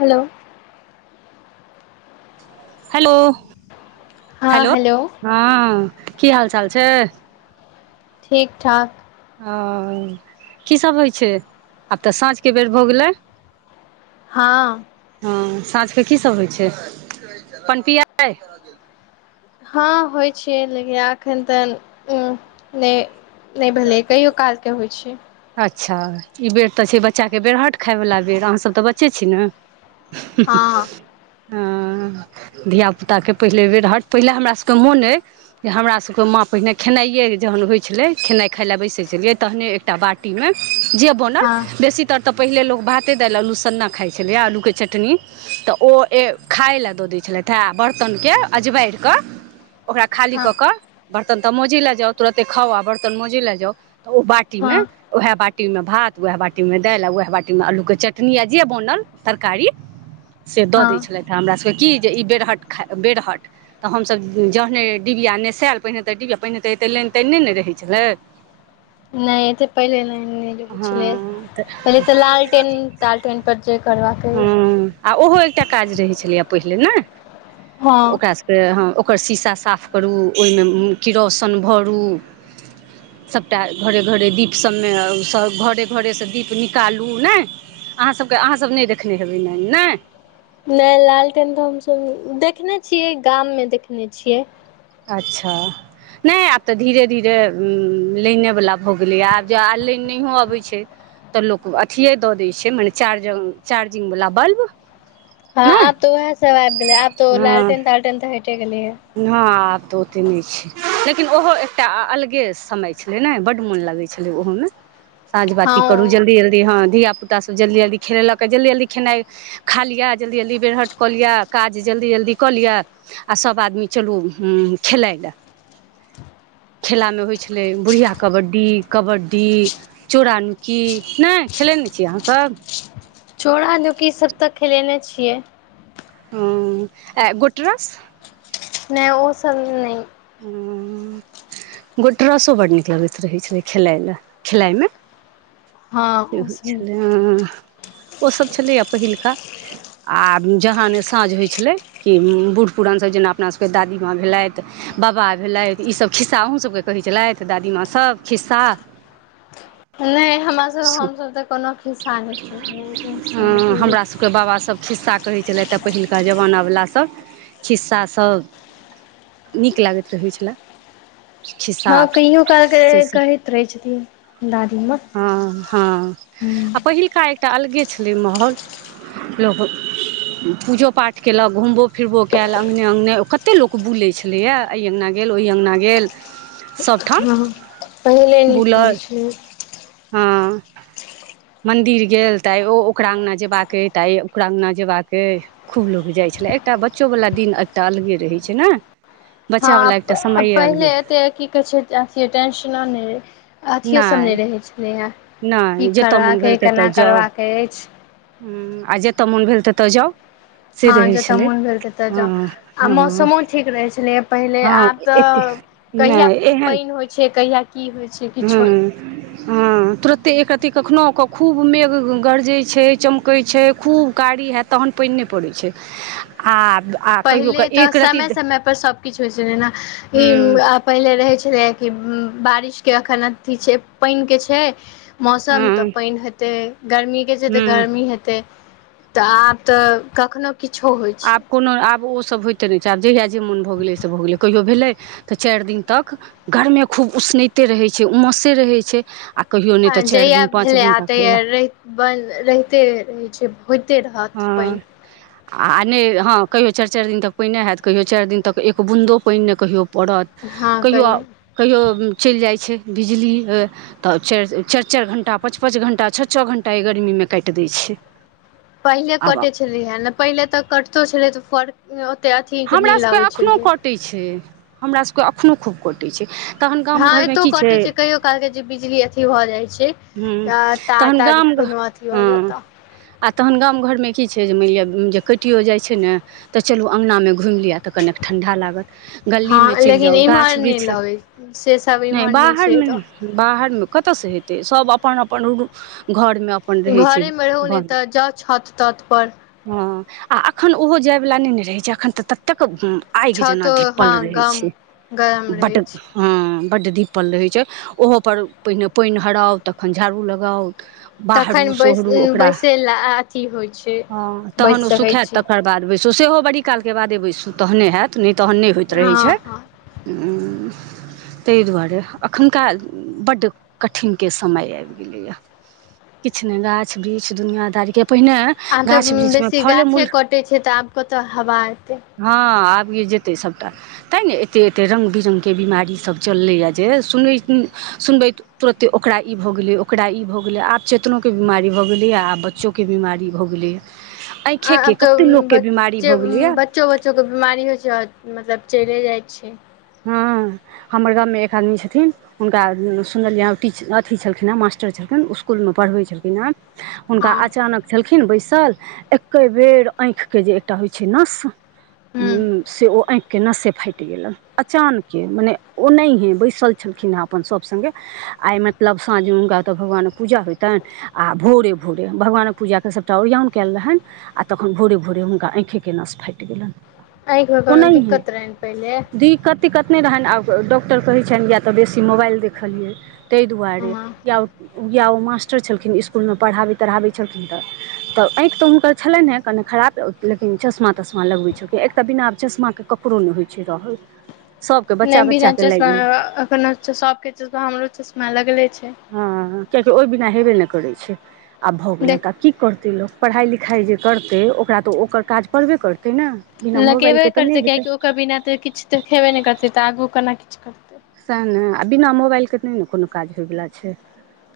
hello hello hello हँ की हाल चाल छै ठीक ठाक ओ की सब होइ छै आब तऽ साँझके बेर भऽ गेलै हाँ हँ साँझके की सब होइ छै पान पिय बेय हँ होइ छियै लेकिन एखन तऽ उ नइ नइ भेलइ कहियो कालके होइ छै अच्छा ई बेर तऽ छै बच्चाके बेरहट खायवाला बेर अहाँसभ तऽ बच्चे छी न हूँ हँ हू [inaudible] धियापुताके पहिले बेरहट पहिले हमरा सबके मोन अइ जे हमरा सबके माँ पहिने खेनाइए जहन होइ छलइ खेनाइ खाइ ला बैस छलियै तहने एकेटा बाटी मै जे बनल हँ बेसी तर तऽ पहिले लो भाते दाल आलू सन्ना खाय छलया आलू के चटनी तऽ ओ ए खाय ले द दे छै छलथि हेँ बरतनके अजबाइर कऽ ओकरा खाली हँ कऽ क बर्तन तऽ मोजे लए जाउ तुरते खाउ आ बर्त मोजे ल जाउ तऽ ओ बाटी हँ मे वएह बाटी मे भात वएह बाटी मे दालि वएह बाटी मे आलू के चो चटनी य जे बनल तरकारी से द दै हँ छलथि ह हमरा सब की जे ई डेरहट खाये बेरहट तऽ हमसभ जहने डिबिया नेसेल पहिने तऽ डिबियाहि पहिने त तै लाइन तने ने रहै छलै नए ते पहिल नइ नहि रहै छले हँ तऽ पहिले तऽ लालटेन टालटेन पर जे करवाके हँ आ ओहो एकटा काज रहै छलैय पहिले ना हँ ओकरा सबके हँ अक ओकर शीशा साफ करू ओहिमे किरौशन भरू सभटा घरे घरे दीप सभमे सभ घरे घरेसँ दीप निकालू नय अहाँसभके अहाँसभ नहि देखने हेबै नइ नइ नए लालटन तऽ हमसभ देखने छियै गाममे देखने छियै अच्छह नहि आब तऽ धीरे धीरे लाइनेवला भऽ गेलैए आब जो आब लाइन नहिओ अबै छै तऽ लोक अथिए दऽ दै छै मने चार्ज चार्जिंगवला बल्ब हँ नहि आब तऽ उएह सब आबि गेलै आब तऽ हँ लालटेन तालटेन तऽ हटे गेले य ओते नहि छै लेकिन ओहो एकटा अलगे समय छलै ने बड्ड मोन लगै छलै ओहोमे साँझ हँ बाती करू जल्दी जल्दी ह धिया पुताब जल्दी जल्दी खेले लक जल्दी जल्दी खेनाइ खा लिअ जल्दी जल्दी बेरहट क लिअ काज जे जल्दी जल्दी कऽ लिअ आ सब आदमी चलू खेलाई ल [inaudible] खेला में होइ छले बुढ़िया कबड्डी कबड्डी चोरा नुकी नय खेले ने नय छी अहाँ सब चोड़ा नुकी सब तऽ खेलेने छियै ह एअ गोटरस नै ओ सब नय हाँ गोट्रसो बड नीक लगैत रहै छलै खेलाय ल खेलाइमे हँ से ओ होइ सब छलै हअ ओ सब छलैया पहिलका आ जहान साँझ होइ छलै कि बूढ़ पु पुरान सब जेना अपना सबके दादीमाँ भेलाइथ बाबा भेलाइथ ई सब खिस सा आहुँ सबके कहै छलाइथ दादीमाँ सभ खिस्सा नइ हमरा सभ हमसब तऽ कोनो खिस्सा नय सुने सुनलिये हमरासभके बाबासभ खिस्सा कहै छलइथ तऽ पहिलका जमाना वला सभ खिस्सा सभ नीक लागैत रहै छलाह हँ कहियो काल के कहैत रहै छथिन दादी हँ हँ आ पहिलका एकटा अलगे छलै माहाँल लोक पूजो पाठ कयलक घुमबो फिरबो कयलक अंगने अंगने कते लोक बु छलैए एहि अगना गेल ओहि अङ्गना गेल सभठम हँ पहिले नीक रहय छले अ [inaudible] मंदिर गेल ता ओ ओकरा अंगना जेबाक ऐ ता ओकरा अंगना जेयबाक खूब लोग जाइ छलै एकटा बच्चो वला दिन एकटा अलगे रहै छै ने हँ बच्चावला एकटा समये पहिले अलगे एते की कहै छै अते टेंशनो नै रहे अथिओसभ नहि रहै छलैए की नहि जतय करबाक अइ केना करबाक अछि ह आ जतय मोन भेल तेतअ जाउ से हँ रहै जतय छलै मोन भेल ततय हँ जाउ आ हँ मौसमो ठीक रहै छलैए पहिले हँ आब ए तऽ नहि कहिया एहन पानि होइ छै कहिया की होइ छै हु किछो नहि हँ तुरते एकरत्ती कखनो के खूब मेघ गरजे छै चमकै छै खूब कारी हयत तहन पा पाइन नै पड़ै छै आ आ कहियो कऽ पहिले तऽ एक रति समय समय पर सभकिछु होइत छलै ने हूँ ई पहिले रहै छलै कि बारिशके एखन अथी छै पानिके छै मौसम तऽ हूँ पइन हेतै गर्मीके छै तऽ हूँ गर्मी हेतै तऽ आब तऽ कखनो किछो होइ आब छै कोनो आब ओ उ सब होइते नय छै आब जहिया जे मोन भऽ गेलै से भऽ गेलै कहियो भेलै तऽ चाइर दिन तक गरमे खूब उ उसनैते रहै छै उमसे रहै छै आ कहियो नहि आ तऽ चारि जहिया दिन पाँच भेले दिन आ तक तहिय रै बन रहिते रहे छै होते हाथ पै हँ आ नहि हँ कहियो चारि चारि दिन तक पानि हैत कहियो चारि दिन तक एक बून्दो पानि नहि कहियो पड़त हँ कहियो कहियौ कहियो चलि जाइ छै बिजली तऽ चारि चारि चारि घण्टा पाँच पाँच घण्टा छ छ घण्टा ई गरमीमे काटि दै छै पहिने आब कटे छलिय ने पहिले तऽ कटितो छलै तऽ फ हमरासभके एखनो कटैत छै हमरासभके एखनो खूब कटैत छै तखन गाम हँ घरमे एतो की कटे छै कहियो काल के जे बिजली अथी भऽ जाइ छै ह तार तहन तार गाम घर कोनो अथी हो हँ जायत आ तहन गाम घर की छै जे मएन लिएये कटियो जाइ छै ने तऽ चलू अंगना मे घुमि लिअ तऽ कने ठंडा लागत हँ गलीमे चलि लेकिन जाउ इम्हर गाछ नहि वृक्ष लगै से सब नहि इम्हर छै तऽ बाहरमे कतऽसँ हेतै सब अपन अपन घर अपन रहै छै घरेमे रहू ब नहि तऽ जाउ छत तत पर हँ आ एखन ओहो जायवला नै ने रहैत छै एखन तऽ ततेक आगि जेना छतो हँ धिप्पल रहय गम छै गरम बट रहै छै हँ बड्ड धिप्पल रहै छै ओहोपर पहिने पानि हराउ तखन झाड़ू लगाउ बाहरू तखन बैस सोहरू ओकरा बैसै लए अथी होइ छै हँ तहन ओ बैस सकै सुखायत छी तकर बैसु सो सेहो बड़ीक कालके बादे बैसू तहने होयैत नहि तहन नहि होइत रहै हँ छै हँ हुँ तय दुआरे अखुनका बड्ड कठिन के समय आबि गेले या किछु ने गाछ वृक्ष दुनियांदारी के पहिने आब तऽ गाछ वृक्ष मे बेसी फले गाछे मूल कटै छै तऽ आब कतऽ हवा एतै हँ मर जेतै सभटा तैँ ने एतेक एतेक रङ्ग बिरङ्गके बीमारी सब चललैय जे सुनै सुनबै तुरते ओकरा ई भऽ गेलै ओकरा ई भऽ गेलै आब चेतनोके बीमारी भऽ गेलैएा आब बच्चोके बीमारी भऽ गेलैए आ आँखिएके अब त कतेक लोकके बिमारी बच्चे भऽ गेलैए बच्चो बच्चो के बीमारी होइ छै मतलब चले जाइ छियै हँ [inaudible] हमर गामवमे एक आदमी छथिन हुनका सुनलियै टीच अथी छलखिन हेँ मास्टर छलखिन इस्कुलमे पढ़बै छलखिन हे हुनका हँ अचानक छलखिन बैसल एके बेर आँखि के जे एकटा होइ छै नस हुँ हूँ से ओ आँख के नसे फाटि गेलनि अचानकें मने ओनाहिं बैस छलखिन हँ अपन सभ संगे आइ मतलब साँझ हँ त भगवान कें पुजा होयतन आ भोरे भोरे भगवान कें पुजा कें सबटा अरियान कैल रहनि आ तखन भोरे भोरे हुनका आँखिके नश फाटि गेलनि आँखि मे कोनो ओनाहिये दिक्कत रहैन पहिले दिक्कत नहि रहनि आब डॉक्टर कहैत छनि या तऽ बेसी मोबाइल देखलियै तै दुआरे हँ या या ओ मास्टर छलखिन स्कुलमे पढ़ाबैत तढ़ाबै छलखिन तऽ तऽ आँखि तऽ हुनकर छलनि हे कनि खराब लेकिन चश्मा तश्मा लगबै छ एक तऽ बिनाब चश्माके कपड़ो नहि होइ छै रहल सभके नहि बच्चा बिना बच्चाके लागि चश्मा गेलै एखनो सभके चश्मा हमरो चश्मा लगले छै कियाकि ओहि बिना हेबे नहि करै छै आब भऽ गेललेय देख तऽ आब की करु लोक पढ़ाइ लिखाइ जे करतै ओकरा तऽ ओकर काज करबे करतै ने बिना लगेबे मोबाइलके तऽ नहि करतै हेतै कियकि ओकर बिना तऽ किछु देखेबे नहि करतै तऽ आगू केना किछु करतै सएह ने आ बिना मोबाइलके नहि ने कोनो काज होयवला छै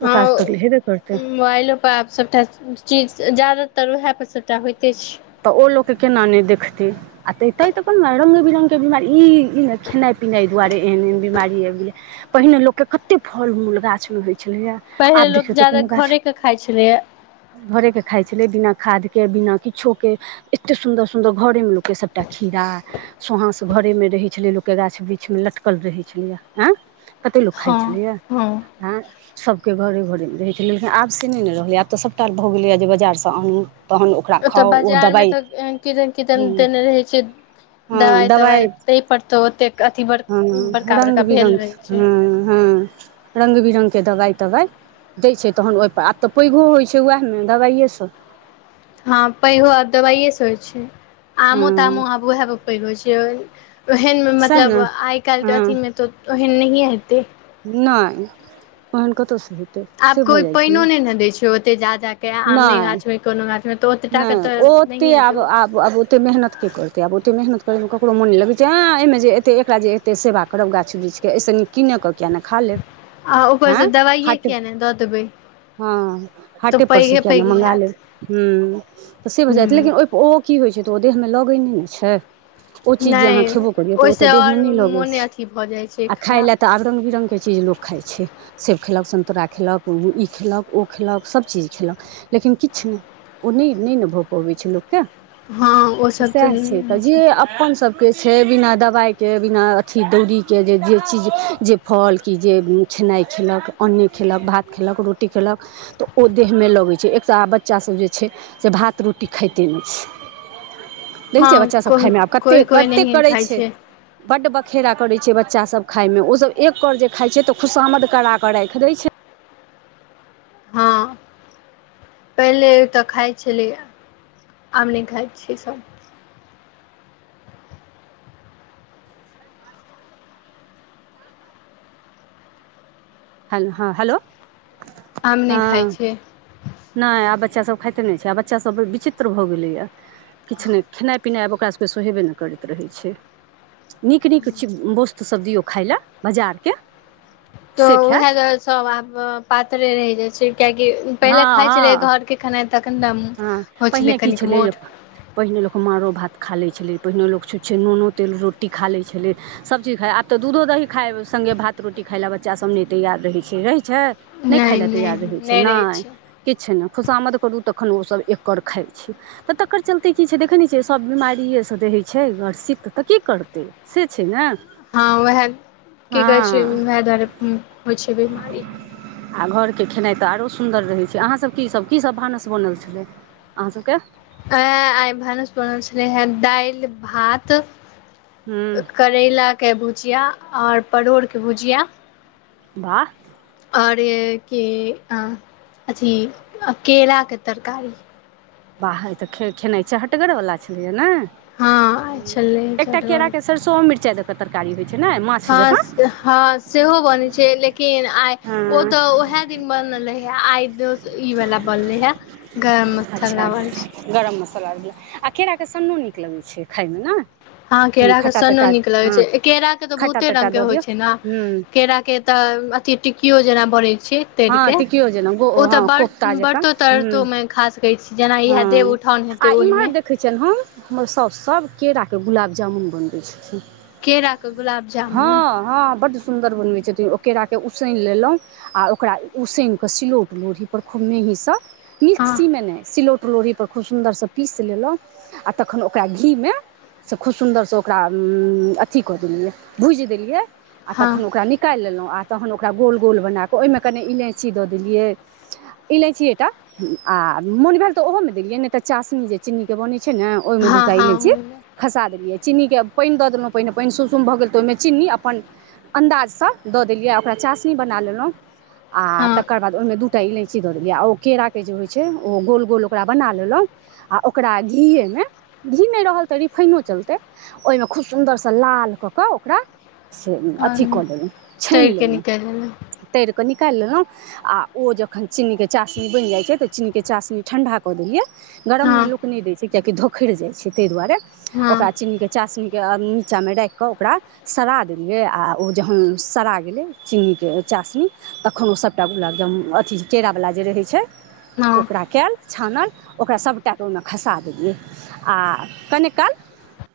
ओ काज हँ तऽ हेबे करतै मोबाइलो पर आब सभटा चीज जादा तऽ वएह पर सभटा होइते छै तऽ ओ लोकके केना नहि देखतै आ तेते तऽ कोन रंग बिरंग के बिमार ई ई नहि खेनाइ पीना दुआरे एहन एहन बीमारी आबि गेले पहिने लोक के कते फल मूल गाछ मे होय पहिले आब लोक देखियौ तऽ ज्यादा कोनो गाछ घरेके खाइ छलैए घरे के खाइ छलै बिना खाद के बिना किछ एते सुंन्दर सुंदर घरे मे लोक सबटा खीरा सोहास घरे मे रहे छले लोक कें गाछ वृक्ष मे लटकल रहै छलियए ऐं कते लोको खाइ हँ छलियए हँ सबके घरे घरे मे रहै छै लेकिन आब से नहि ने रहल आब तऽ सबटा भऽ गेलै यै जे बाजार से आनू तहन ओकरा तऽ खाउ ओ बाजार मे दबाइ तऽ किदेन किदेन हँ देने रहै छै हँ दवाय दबाइ तवाइ तै पड़तौ ओतेक अथी बड़ हँ बड़का रंग बड़का भेल बिरङ्ग रहै छै हँ हँ रंग बिरङ्गके दवाय तबाइ दै छै तहन ओहिपर आब तऽ पैघो होइत छै उएहमे दबाइएसँ दबाइएसँ होइ छै आमो हँ तामो आब ओहा रुपे होइ छै ओहन सएह ने मतलब आइ काल्हिके हँ अथीमे तऽ ओहन नहिए हेतै नहि ओहन कतऽ से हेतै आब से भऽ कोइ जाइ छै पानि ओ ने नहि न दै छै ओते जा जा नहि नहि तऽ ओ ओते नहिए आब हेतै आब आब ओते मेहनत की करतै आब ओते मेह मेहनत करब ककरो मोन नहि लगै छै आँ एहि जे एतेक एकरा जे एतेक सेवा करब गा वृक्षके एहि से नीक किने कऽ किया नहि खा लेब आ हँ ऊपरसँ दवाइए हट किया नहि दऽ देबै हँ तऽ हट पर से पैघे किया नहि पैघ मंगा लेब हैत ह तऽ से भऽ हूँ जायत लेकिन ओहि ओहो की होइ छै त ओ देहमे लगैने ने छै ओ चीज जे अहाँ नहि खेबो करियौ तऽ ओ ओहिसँ तऽ देह मे आओर नहि लगैत मोने छै अथी भऽ जाइ छै आ खाय खराब ले तऽ आब रंग बिरंग के चीज चीज लोक खाइ छै सेब खेलक सन्तरा खेलक ई खेलक ओ खेलक सबचीज खेलहु लेकिन किछु नहि ओ नहि नहि ने भऽ पबै छै लोकके हँ तऽ ओसभ सएह छै नहि तऽ होइ जे अपन सब के छै बिना दबाइके बिना अथी दौरीके जे जे चीज जे फल कि जे छै खेनाइ खेलक अन्ने खेलक भात खेलक रोटी खेलक तऽ ओ देहमे लगै छै एक तऽ आ बच्चासभ जे छै से भात रोटी खाइते नहि छै देखै छियै हँ बच्चा सब खाय मे आब कते कोइ कोइ कते नहिए करै खाइ छै बड बद खेरा करै छै बच्चासभ खायमे ओसभ एक कौर जे खाइत छै तऽ खुशामद करा कऽ राखि दै छै हँ पहिले तऽ खाइ छलै आब नहि खाइ छियै सभ हेल ह हेलो आम नहि हँ खाइ छियै नहि आब बच्चा सब खाते नहि छै आब बच्चा सब विचित्र भए गेले या किछु नहि खेनाइ पिनायब ओकरा सभके सोहेबे नहि करैत रहय छै नीक नीक च वस्तुसभ दियौ खाय लेल बाजारके तऽ उएह दूआरे सब आब पातरे रहि जाइ छै कियाकि हँ पहिले खाइत हँ छलै घरके खेनाइ तखन ने हँ होइ पहिने की कनिक छलै जे मोट पहिने लोक मारो भात खा लै छलै पहिने लोक छूछै नूनो तेल रोटी खा लै छलै सब चीज खाइ आब त अ दूध दही खाइ मे गे भात रोटी खाय ला बच्चा सब नइ तैयार रहै छै छै नहि खाय लै तैयार रहै छै नहि किछ नहि खुशामद करू तऽ तखन ओसभ एककर खाइ छै तऽ तकर चलते की छै देखै नहि छियै सब बीमारीये सँ रहय छै तऽ तऽ की करतै से छै ने हँ उएह की कहै छै हँ उएह दुआरे होइ छै बीमारी आ घर के खेनाई तऽ आरो सुन्दर रहय छै अहाँ सब के की सब भानस बनल छलै अहाँ सबके अ आइ भानस बनल छलैहे दइल भात हूँ करैलाके भुजिया ओर परोड़के भुजिया वाह आओर केला अथि आ केला के तरकारी बाहर तऽ खे खेनाइ चहटगर वला छलैया ने हँ छलै एकटा केरा चटगर के सरसो मिरचाई द कऽ तरकारी होइ छै ने माछ हँ जकाँ हँ सेहो बने छै लेकिन आइ ओ हँ तऽ उएहे दिन बनल रहय आइ दोस ई वला बनलइ ह गरम मसाल अच्छा गरम मसाला आ केराके सन्नो नीक लगै छै खाइमे ने हँ ओहिमे केरा के खट्टा सन्नो तट्टा नीक लगे हँ छै केरा के तऽ खट्टा बहुते तट्टा रंग के दऽ होइ दियौ छै ने हूँ केरा के तऽ अथि टिकियो जेना बड़े छि तर हँ के टिकियो जेना गो ओ तऽ हँ बरत कोफ्ता जकाँ बरतो हूँ तरतो मे खा सकै छी जेना इएह देव हँ उठान हेतै आ इम्हर ओहिमे देखैत छियनि हम हमर साउसु सभ केरा के के गुलाब जामुन बनबै छथिन केरा के गुलाब जामुन हँ हँ बड सुन्दर बनबै छतिन ओ केरा के के उसनि लेलहुँ आओ ओकरा उसनि कऽ सिलौट लोढ़ीपर खूब मेहीसँ हँ मीक्सीमे नहि सिलौटिलौढ़ी पर खूब सुन्दरसँ पीसि लेलहुँ आ तखन ओकरा घीमे से खूब सुन्दरसँ ओकरा अथी कऽ देलियै भुजि देलियै आ तखन हँ ओकरा निकालि लेलहुँ आ तहन ओकरा गोल गोल बना कऽ ओहिमे कनि इल चि दऽ देलियै इलायची एकटा आ मोन भेल तऽ ओहो मे देलियै नहि तऽ चाशनी जे चीनी के बने छै ने ओहि मे दूटा इलेची हँ खसा देलियै चीनीके पानि दऽ देलहुँ पहिने पानि सुसुम भऽ गेल तऽ ओहिमे चीन्नी अपन अन्दाजसँ दऽ देलियै ओकरा चाशनी बना लेलहुँ आ हँ तकर बाद ओहिमें दू टा इलायची दऽ देलियै आ ओ केररा के जे होइ छै ओ गोल गोल ओकरा बना लेलहुँ आ ओकरा घीएमे घी नहि रहल तऽ रिफाइनो चलतै ओहिमे खूब सुन्दरसँ लाल कऽ कऽ ओकरा से अथी हँ कऽ देलहुँ तैर छानि के लेलहुँ निकैल एलै तर केऽ निकालि लेलहुँ आओर ओ जखन चीनीके चाशनी बनि जाइ छै तऽ चीनीके चाशनी ठण्डा कऽ देलियै गरममे हँ लोक नहि दै छै कियकि धोखरि जाइ छै ताहि दुआरे ओक हँ चीनीके चासनी नीचा मे राखके ओकरा सरा देलिय आ ओ जहन सरा गेल ची चासनी तखन ओ सबटा गुलाबजामुन अथी केरावला जे रहै छै हँ ओकरा कयल छानल ओकरा सभटाके ओहिमे खसा देलियै आ कनि काल